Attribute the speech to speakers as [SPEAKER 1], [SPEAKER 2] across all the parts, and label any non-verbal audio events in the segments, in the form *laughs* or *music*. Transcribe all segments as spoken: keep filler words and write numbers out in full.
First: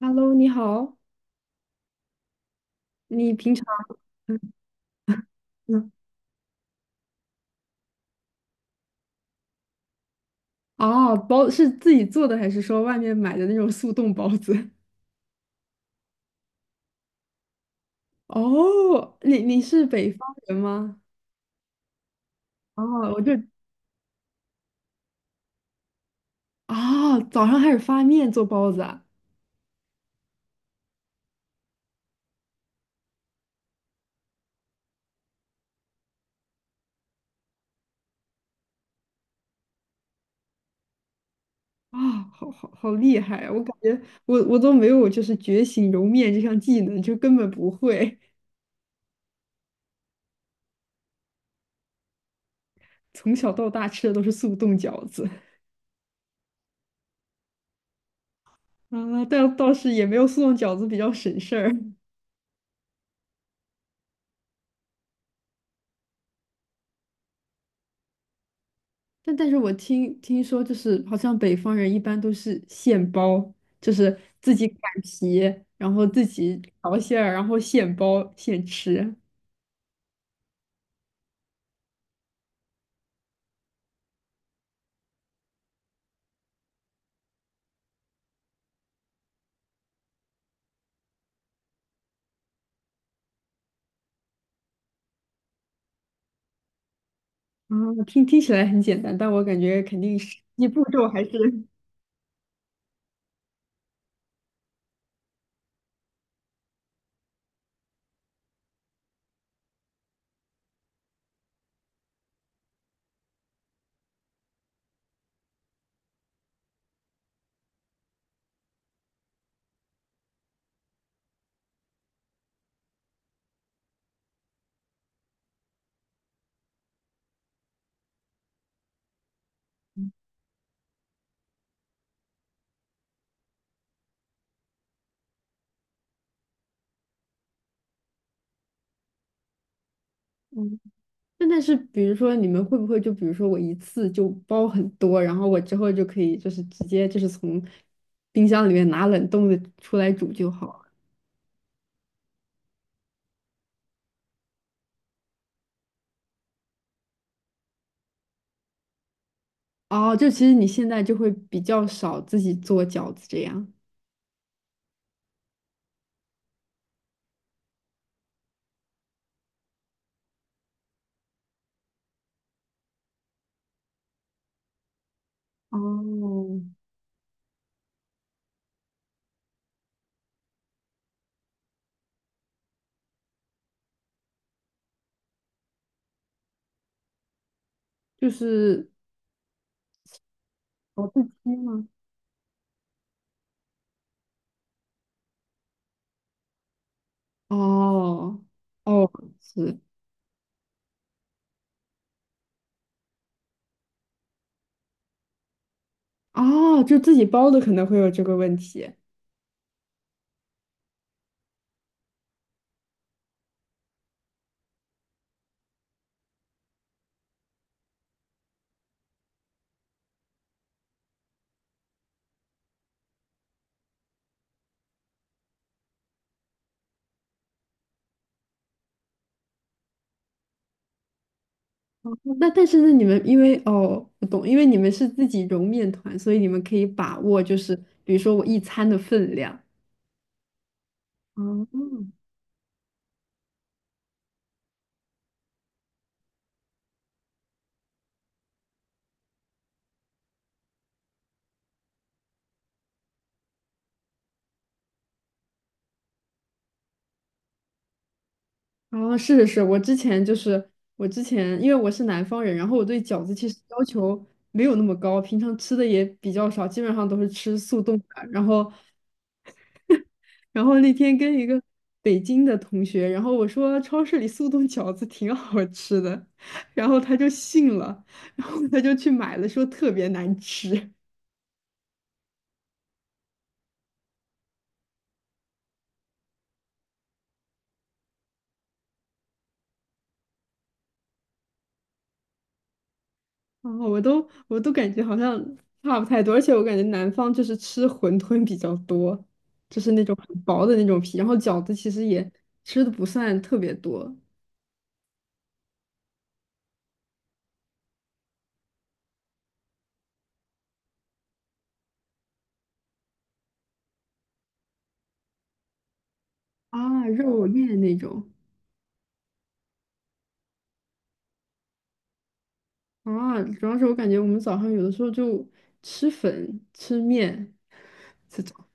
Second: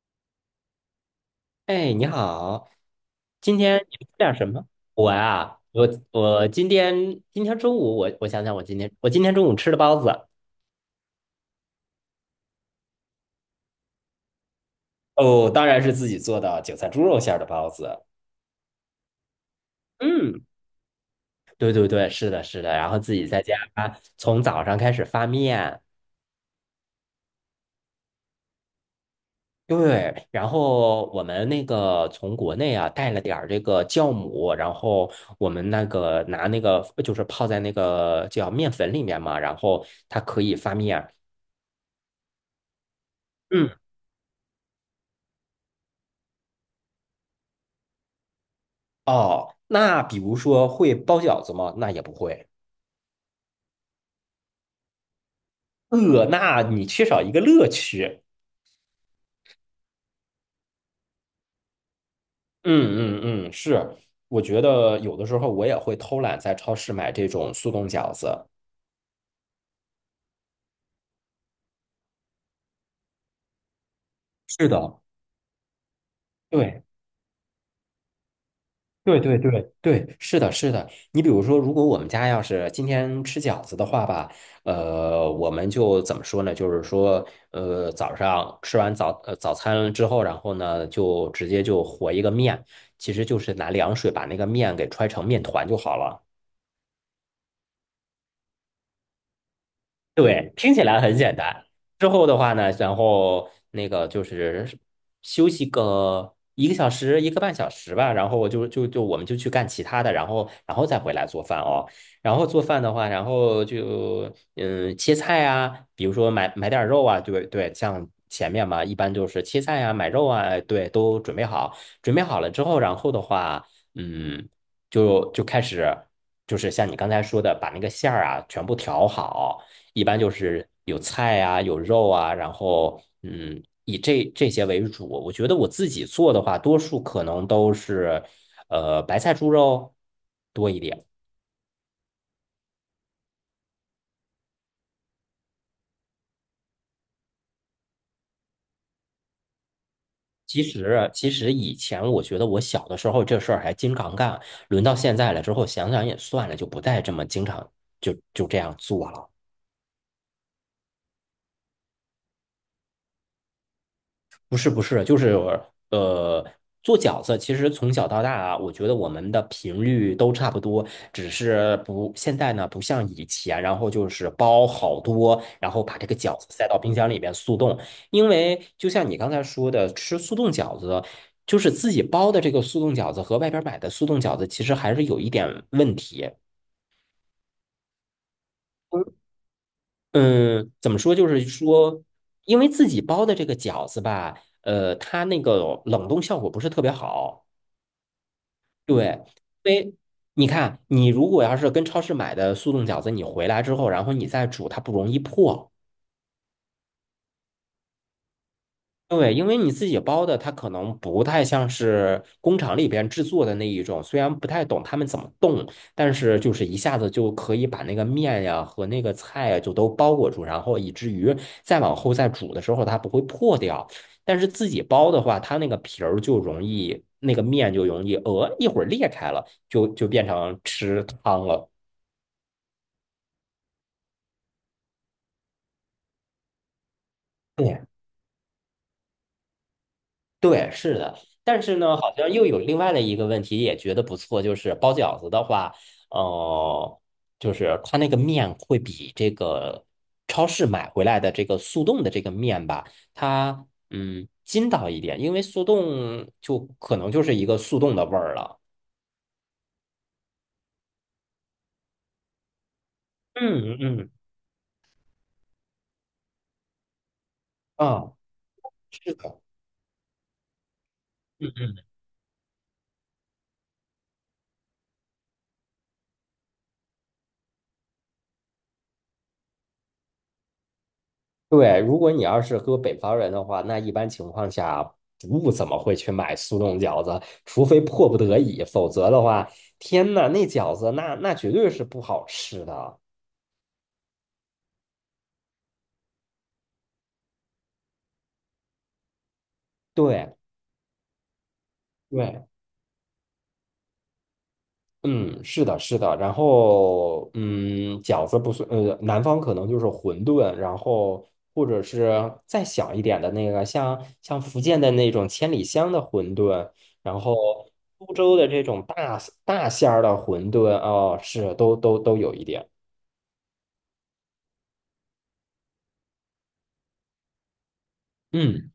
[SPEAKER 1] Hello，你好，
[SPEAKER 2] 哎，你好，
[SPEAKER 1] 你平
[SPEAKER 2] 今
[SPEAKER 1] 常。
[SPEAKER 2] 天你们吃点
[SPEAKER 1] 嗯
[SPEAKER 2] 什么？我啊，我
[SPEAKER 1] 嗯。
[SPEAKER 2] 我今天今天中午我我想想，我今天我今天中午吃的包子。
[SPEAKER 1] 哦，包是自己做的还是说外面买的那种速冻包子？
[SPEAKER 2] 哦，当然是自己做的韭菜猪肉馅儿的包子。
[SPEAKER 1] *laughs* 哦，你你是北方
[SPEAKER 2] 嗯，
[SPEAKER 1] 人吗？
[SPEAKER 2] 对对对，是的，是的，然后
[SPEAKER 1] 哦，
[SPEAKER 2] 自
[SPEAKER 1] 我
[SPEAKER 2] 己
[SPEAKER 1] 就。
[SPEAKER 2] 在家从早上开始发面。
[SPEAKER 1] 啊、早上开始发面做包子啊。
[SPEAKER 2] 对，然后我们那个从国内啊带了点儿这个酵母，然后我们那个拿那个就是泡在那个叫面粉里面嘛，然后它可以发面。
[SPEAKER 1] 啊、好好好厉害啊！我
[SPEAKER 2] 嗯。
[SPEAKER 1] 感觉我我都没有就是觉醒揉面这项技能，就根本不会。
[SPEAKER 2] 哦，那比如说会包饺子吗？那也不会。
[SPEAKER 1] *laughs* 从小到大吃的都是速冻饺子。
[SPEAKER 2] 呃，那你缺少一个乐趣。
[SPEAKER 1] *laughs* 啊，但倒是也没有速冻饺子比较省事儿。
[SPEAKER 2] 嗯嗯嗯，是。我觉得有的时候我也会偷懒，在超市买这种速冻饺子。
[SPEAKER 1] 但但是我听听说，就是好像北方人一般都是现包，就是自己
[SPEAKER 2] 是
[SPEAKER 1] 擀
[SPEAKER 2] 的，
[SPEAKER 1] 皮，然后自己
[SPEAKER 2] 对。
[SPEAKER 1] 调馅儿，然后现包现吃。
[SPEAKER 2] 对对对对，是的，是的。你比如说，如果我们家要是今天吃饺子的话吧，呃，我们就怎么说呢？就是说，呃，早上吃完早呃早餐之后，然后呢，就直接就和一个面，其实就是拿凉水把那个面给揣成面团就好了。
[SPEAKER 1] 啊，听听起来很简单，但我感觉肯定实
[SPEAKER 2] 对，
[SPEAKER 1] 际
[SPEAKER 2] 听
[SPEAKER 1] 步
[SPEAKER 2] 起来
[SPEAKER 1] 骤
[SPEAKER 2] 很
[SPEAKER 1] 还是。
[SPEAKER 2] 简单。之后的话呢，然后那个就是休息个一个小时、一个半小时吧，然后就就就我们就去干其他的，然后然后再回来做饭哦。然后做饭的话，然后就嗯切菜啊，比如说买买点肉啊，对对，像前面嘛，一般就是切菜啊、买肉啊，哎对，都准备好。准备好了之后，然后的话，嗯，就就开始就是像你刚才说的，把那个馅儿啊全部调好。一般就是有菜啊，有肉啊，然后嗯，以这这些为主。我觉得我自己做的话，多数可能都是呃白菜猪肉多
[SPEAKER 1] 嗯。
[SPEAKER 2] 一点。
[SPEAKER 1] 那但是比如说你们会不会就比如说我一次就包很多，然后我之后就可以就是直接就是从冰箱里面拿冷冻的出来煮就
[SPEAKER 2] 其
[SPEAKER 1] 好了？
[SPEAKER 2] 实，其实以前我觉得我小的时候这事儿还经常干，轮到现在了之后，想想也算了，就不再这么经常就就这样做了。
[SPEAKER 1] 哦，就其实你现在就会比较少自己做饺子这样。
[SPEAKER 2] 不是不是，就是呃，做饺子其实从小到大啊，我觉得我们的频率都差不多，只是不现在呢不像以前，然后就是包好多，然后把这个饺子
[SPEAKER 1] 哦，
[SPEAKER 2] 塞到冰箱里边速冻。因为就像你刚才说的，吃速冻饺子，就是自己包的这个速冻饺子和外边买的速冻饺子，其实还是有一点问题。
[SPEAKER 1] 就是
[SPEAKER 2] 嗯，怎么
[SPEAKER 1] 保
[SPEAKER 2] 说？
[SPEAKER 1] 自
[SPEAKER 2] 就是
[SPEAKER 1] 己吗？
[SPEAKER 2] 说，因为自己包的这个饺子吧，呃，它那个冷冻效果不是特别好。
[SPEAKER 1] 哦
[SPEAKER 2] 对，
[SPEAKER 1] 哦。
[SPEAKER 2] 因
[SPEAKER 1] 是。
[SPEAKER 2] 为你看，你如果要是跟超市买的速冻饺子，你回来之后，然后你再煮，它不容易破。
[SPEAKER 1] 哦，就自己包的可能会有这个问题。
[SPEAKER 2] 对，因为你自己包的，它可能不太像是工厂里边制作的那一种，虽然不太懂他们怎么冻，但是就是一下子就可以把那个面呀和那个菜呀就都包裹住，然后以至于再往后再煮的时候它不会破掉。但是自己包的话，它那个皮儿就容易，那个面就容易，呃，一会儿裂开了，就就变成吃汤了。
[SPEAKER 1] 那但是那你们因为哦，我懂，因为你们是自己揉面团，所以你们可以把握，就是
[SPEAKER 2] 对
[SPEAKER 1] 比如说我一餐的分量。
[SPEAKER 2] 对，是的，但
[SPEAKER 1] 哦。
[SPEAKER 2] 是呢，好像又有另外的一个问题，也觉得不错，就是包饺子的话，呃，就是它那个面会比这个超市买回来的这个速冻的这个面吧，它嗯筋道一点，因为速冻就可能就是一个速冻的味儿了。
[SPEAKER 1] 哦，是是是，我之前就是我之前，因为我是南方人，然后我对饺子其实
[SPEAKER 2] 嗯
[SPEAKER 1] 要
[SPEAKER 2] 嗯，
[SPEAKER 1] 求没有那么高，平常吃的也比较少，基本上都是吃速冻的。
[SPEAKER 2] 啊，
[SPEAKER 1] 然后
[SPEAKER 2] 是的，
[SPEAKER 1] 然后那天跟一
[SPEAKER 2] 嗯
[SPEAKER 1] 个
[SPEAKER 2] 嗯。
[SPEAKER 1] 北京的同学，然后我说超市里速冻饺子挺好吃的，然后他就信了，然后他就去买了，说特别难吃。
[SPEAKER 2] 对，如果你要是搁北方人的话，那一般情况下不怎么会去买速冻饺子，除非迫不得已，否则的话，天呐，那饺子那那绝对是不好吃的。
[SPEAKER 1] 然后我都我都感觉好像差不太多，而且我感觉南方就是吃馄饨比较多，就是那种
[SPEAKER 2] 对
[SPEAKER 1] 很薄的那种皮，然后饺子其实也
[SPEAKER 2] 对。
[SPEAKER 1] 吃的不算特别多。
[SPEAKER 2] 嗯，是的，是的。然后，嗯，饺子不算，呃，南方可能就是馄饨，然后或者是再小一点的那个，像像福建的那种千里香的馄饨，
[SPEAKER 1] 啊，
[SPEAKER 2] 然后
[SPEAKER 1] 肉面那
[SPEAKER 2] 苏
[SPEAKER 1] 种。
[SPEAKER 2] 州的这种大大馅儿的馄饨，哦，是都都都有一点。
[SPEAKER 1] 啊，主要是我感觉我们早上有的时候就吃粉吃面，
[SPEAKER 2] 嗯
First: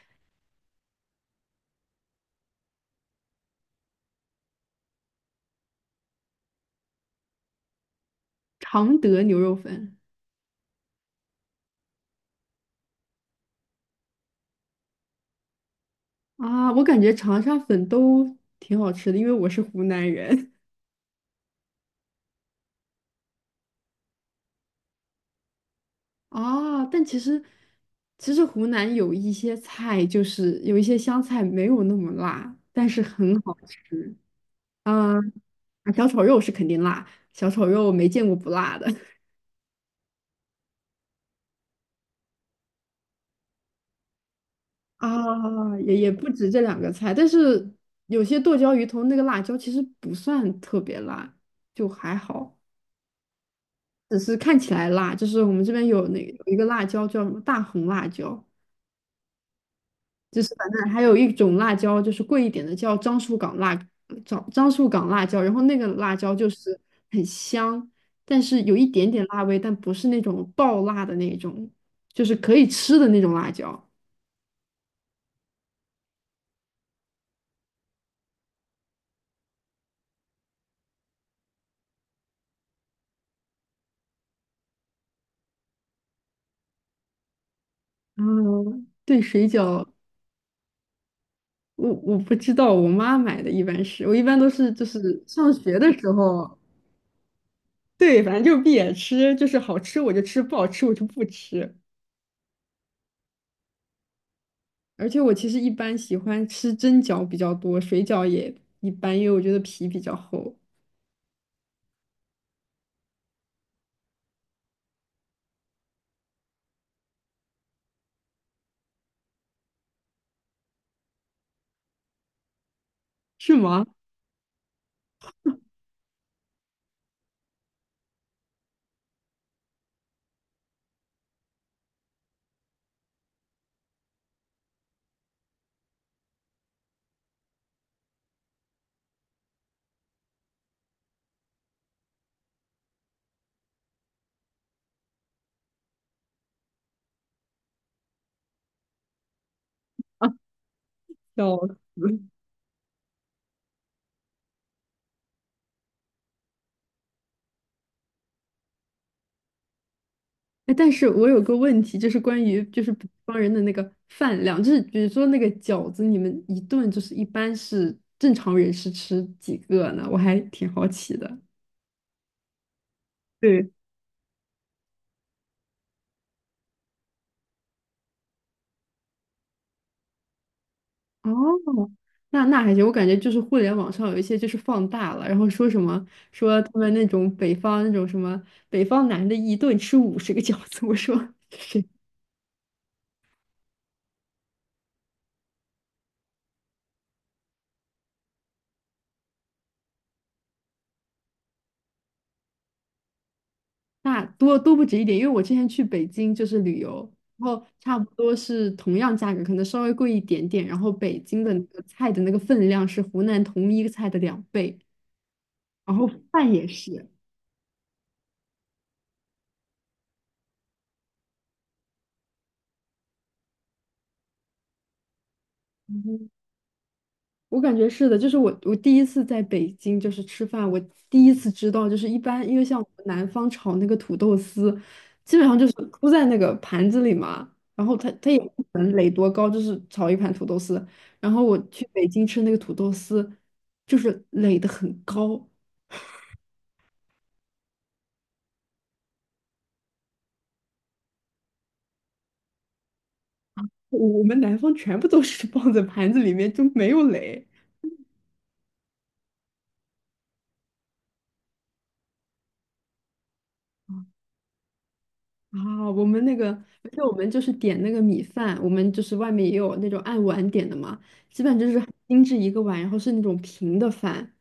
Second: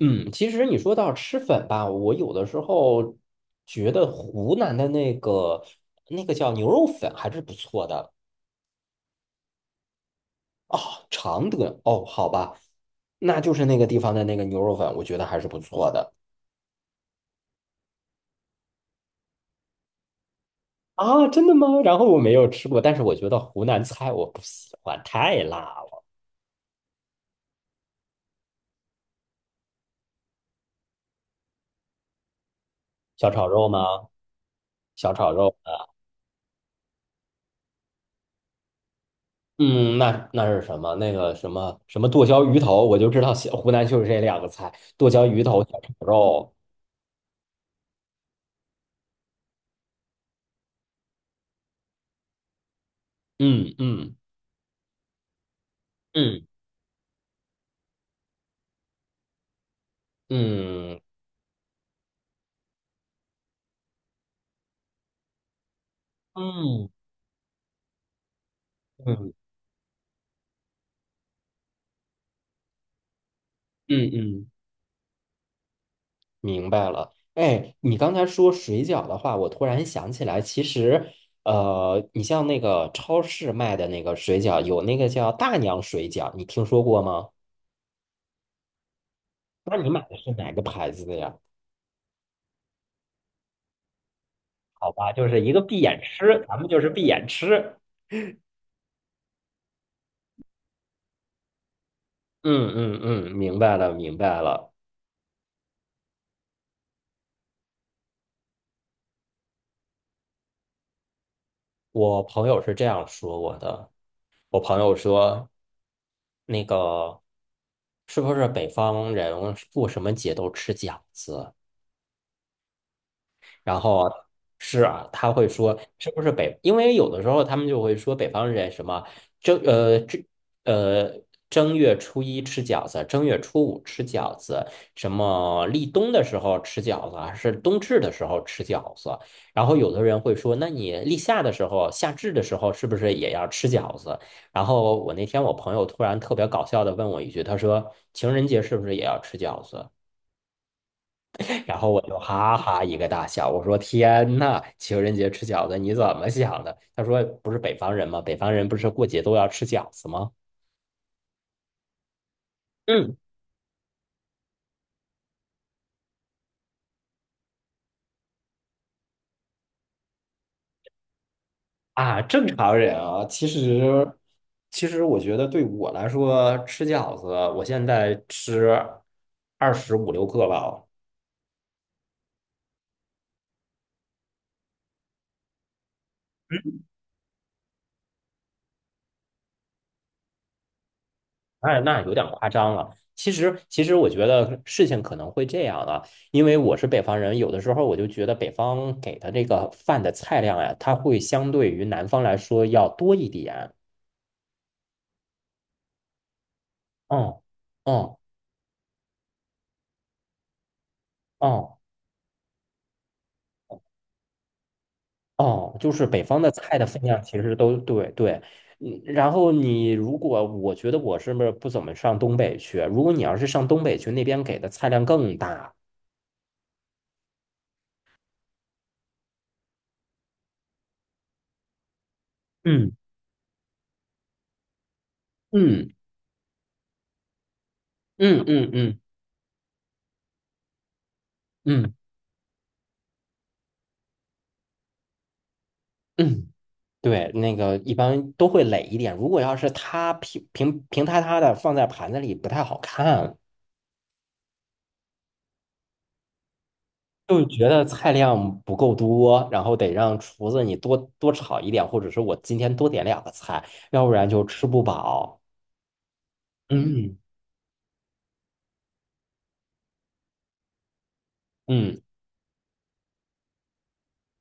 [SPEAKER 2] 嗯，其实你说到吃粉吧，我有的时候觉得湖南的那个那个叫牛肉粉还是不错的。
[SPEAKER 1] 常德牛肉粉。
[SPEAKER 2] 哦，常德哦，好吧，那就是那个地方的那个牛肉粉，我觉得还是不错的
[SPEAKER 1] 啊，我感觉长沙粉都挺好吃的，因为我是湖南人。
[SPEAKER 2] 啊，真的吗？然后我没有吃过，但是我觉得湖南菜我不喜欢，太辣了。
[SPEAKER 1] *laughs* 啊。但其实，其实湖南有一些菜，就是有一些湘菜没有那么辣，但是
[SPEAKER 2] 小
[SPEAKER 1] 很
[SPEAKER 2] 炒
[SPEAKER 1] 好
[SPEAKER 2] 肉吗？
[SPEAKER 1] 吃
[SPEAKER 2] 小
[SPEAKER 1] 啊。啊，
[SPEAKER 2] 炒肉，
[SPEAKER 1] 小炒肉是肯定辣，小炒肉没见过不辣的。 *laughs*
[SPEAKER 2] 嗯，那那是什么？那个什么什么剁椒鱼头，我就知道西湖南就是这两个菜，剁椒鱼头、小
[SPEAKER 1] 啊，
[SPEAKER 2] 炒
[SPEAKER 1] 也也不止
[SPEAKER 2] 肉。
[SPEAKER 1] 这两个菜，但是有些剁椒鱼头那个辣椒其实不算特别辣，就还好，
[SPEAKER 2] 嗯
[SPEAKER 1] 只是看起来辣。就是我们这边有那有
[SPEAKER 2] 嗯
[SPEAKER 1] 一个辣椒叫什么大红辣椒。就是反正还
[SPEAKER 2] 嗯
[SPEAKER 1] 有一种辣椒，就是贵一点的，叫樟树港辣樟樟树港辣椒，然后那个辣椒就是
[SPEAKER 2] 嗯
[SPEAKER 1] 很香，但是有一
[SPEAKER 2] 嗯
[SPEAKER 1] 点
[SPEAKER 2] 嗯
[SPEAKER 1] 点
[SPEAKER 2] 嗯
[SPEAKER 1] 辣味，但不是那种爆辣的那种，就是可以吃的那种辣椒。
[SPEAKER 2] 嗯。嗯，明白了，哎，你刚才说水饺的话，我突然想起来，其实，呃，你像那个超市卖的那个水饺，有那个叫大娘水饺，你听说过吗？
[SPEAKER 1] 嗯，对，水
[SPEAKER 2] 那
[SPEAKER 1] 饺，
[SPEAKER 2] 你买的是哪个牌子的呀？
[SPEAKER 1] 我我不知道，我妈买的一般是，我一般都是就
[SPEAKER 2] 好吧，
[SPEAKER 1] 是
[SPEAKER 2] 就是
[SPEAKER 1] 上
[SPEAKER 2] 一个
[SPEAKER 1] 学
[SPEAKER 2] 闭
[SPEAKER 1] 的
[SPEAKER 2] 眼
[SPEAKER 1] 时
[SPEAKER 2] 吃，
[SPEAKER 1] 候，
[SPEAKER 2] 咱们就是闭眼吃。
[SPEAKER 1] 对，反正就是闭眼吃，就是好吃我就吃，不好吃我就不吃。
[SPEAKER 2] 嗯嗯嗯，明白了明白了。
[SPEAKER 1] 而且我其实一般喜欢吃蒸饺比较多，水饺也一般，因为我觉得皮比较厚。
[SPEAKER 2] 我朋友是这样说我的，我朋友说，那个是不是北方人过什么节都吃饺子？
[SPEAKER 1] 是
[SPEAKER 2] 然
[SPEAKER 1] 吗？
[SPEAKER 2] 后是啊，他会说是不是北？因为有的时候他们就会说北方人什么正呃正呃正月初一吃饺子，正月初五吃饺子，什么立冬的时候吃饺子，还是冬至的时候吃饺子。然后有的人会说，那你立夏的时候、夏至的时候是不是也要吃饺子？然后我那天我朋友突然特别搞笑的问我一句，他说情人节是不是也要吃饺子？
[SPEAKER 1] 笑
[SPEAKER 2] 然后我就
[SPEAKER 1] 死！
[SPEAKER 2] 哈哈一个大笑，我说："天呐，情人节吃饺子你怎么想的？"他说："不是北方人吗？北方人不是过节都要吃饺子吗？"
[SPEAKER 1] 哎，但是我有个问题，就是关于就是北
[SPEAKER 2] 嗯
[SPEAKER 1] 方人的那个饭量，就是比如说那个饺子，你们一顿就是一般是正常人是吃几个呢？我还挺好奇的。
[SPEAKER 2] 啊，正常人啊，其
[SPEAKER 1] 对，
[SPEAKER 2] 实其实我觉得对我来说，吃饺子，我现在吃二十五六个吧。
[SPEAKER 1] 哦，那那还行，我感觉就是互联网上有一些就是放大了，然后说什么说他们那种北方那种什么北方男的一顿吃五十个饺子，我说
[SPEAKER 2] 哎，那有点夸张了。其实，其实我觉得事情可能会这样啊，因为我是北方人，有的时候我就觉得北方给的这个饭的菜量呀，它会相对于南方来说要多一点。
[SPEAKER 1] 那多多不止一点，因为我之前去北京就是旅游，
[SPEAKER 2] 哦，
[SPEAKER 1] 然后差不
[SPEAKER 2] 哦，
[SPEAKER 1] 多是同样价格，可能稍微贵一点点。然后北京的那
[SPEAKER 2] 哦，
[SPEAKER 1] 个菜的那个分量是湖南同一个菜的两倍，
[SPEAKER 2] 哦，就
[SPEAKER 1] 然
[SPEAKER 2] 是
[SPEAKER 1] 后
[SPEAKER 2] 北方的
[SPEAKER 1] 饭也
[SPEAKER 2] 菜的分
[SPEAKER 1] 是。
[SPEAKER 2] 量其实都对对。嗯，然后你如果我觉得我是不是不怎么上东北去？如果你要是上东北去，那边给的菜量更大。
[SPEAKER 1] 我感觉是的，就是我我第一次在北京就是吃饭，我第一次知道就是一般，因为像我
[SPEAKER 2] 嗯
[SPEAKER 1] 们南方炒那个土豆丝，基本上就是
[SPEAKER 2] 嗯
[SPEAKER 1] 铺在那个盘子里嘛，然后它它也
[SPEAKER 2] 嗯
[SPEAKER 1] 不
[SPEAKER 2] 嗯
[SPEAKER 1] 可能
[SPEAKER 2] 嗯
[SPEAKER 1] 垒多高，就是炒一盘土豆丝。然后我
[SPEAKER 2] 嗯
[SPEAKER 1] 去
[SPEAKER 2] 嗯。
[SPEAKER 1] 北京吃那个土豆丝，就是垒得很高，
[SPEAKER 2] 嗯，对，那个一般都会垒一点。如果要是它平平平塌塌的放在盘子里，不太好看，
[SPEAKER 1] 我我们南方全部都是放在盘子里面就没有
[SPEAKER 2] 就
[SPEAKER 1] 垒。
[SPEAKER 2] 觉得菜量不够多，然后得让厨子你多多炒一点，或者是我今天多点两个菜，要不然就吃不饱。
[SPEAKER 1] 啊，我们那个，而且我
[SPEAKER 2] 嗯
[SPEAKER 1] 们就是点那个米饭，我们就是外面也有那种按碗点的嘛，基本就是很
[SPEAKER 2] 嗯
[SPEAKER 1] 精致一个碗，然后是那种平的饭。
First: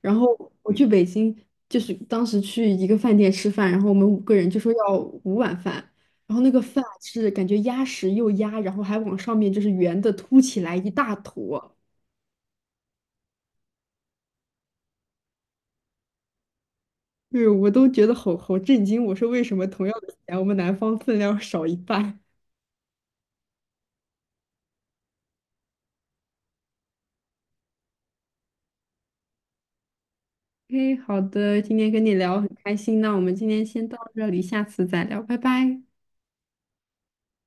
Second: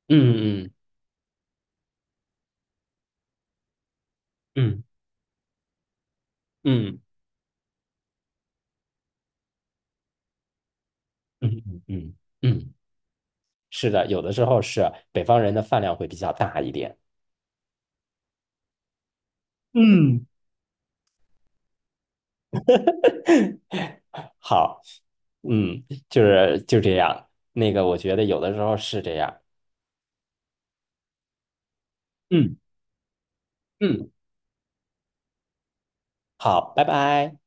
[SPEAKER 1] 然后
[SPEAKER 2] 嗯
[SPEAKER 1] 我去北京，就是当时去一个饭店吃饭，然后我们五个人就
[SPEAKER 2] 嗯
[SPEAKER 1] 说
[SPEAKER 2] 嗯
[SPEAKER 1] 要五碗饭，然后那个饭
[SPEAKER 2] 嗯
[SPEAKER 1] 是感觉压实又压，然后还往上面就是圆的凸起来一大
[SPEAKER 2] 嗯
[SPEAKER 1] 坨，
[SPEAKER 2] 嗯嗯，嗯，是的，有的时候是北方人的饭量会比较大一点。
[SPEAKER 1] 对我都觉得好好震惊，我说为什么同样的
[SPEAKER 2] 嗯，
[SPEAKER 1] 钱，我们南方分量少一半？
[SPEAKER 2] *laughs* 好，嗯，就是就这样。那个，我觉得有的时候是这样。
[SPEAKER 1] 嘿，好的，今天跟你聊很
[SPEAKER 2] 嗯。
[SPEAKER 1] 开心，那我们今天先到
[SPEAKER 2] 嗯，
[SPEAKER 1] 这里，下次再聊，拜拜。
[SPEAKER 2] 好，拜拜。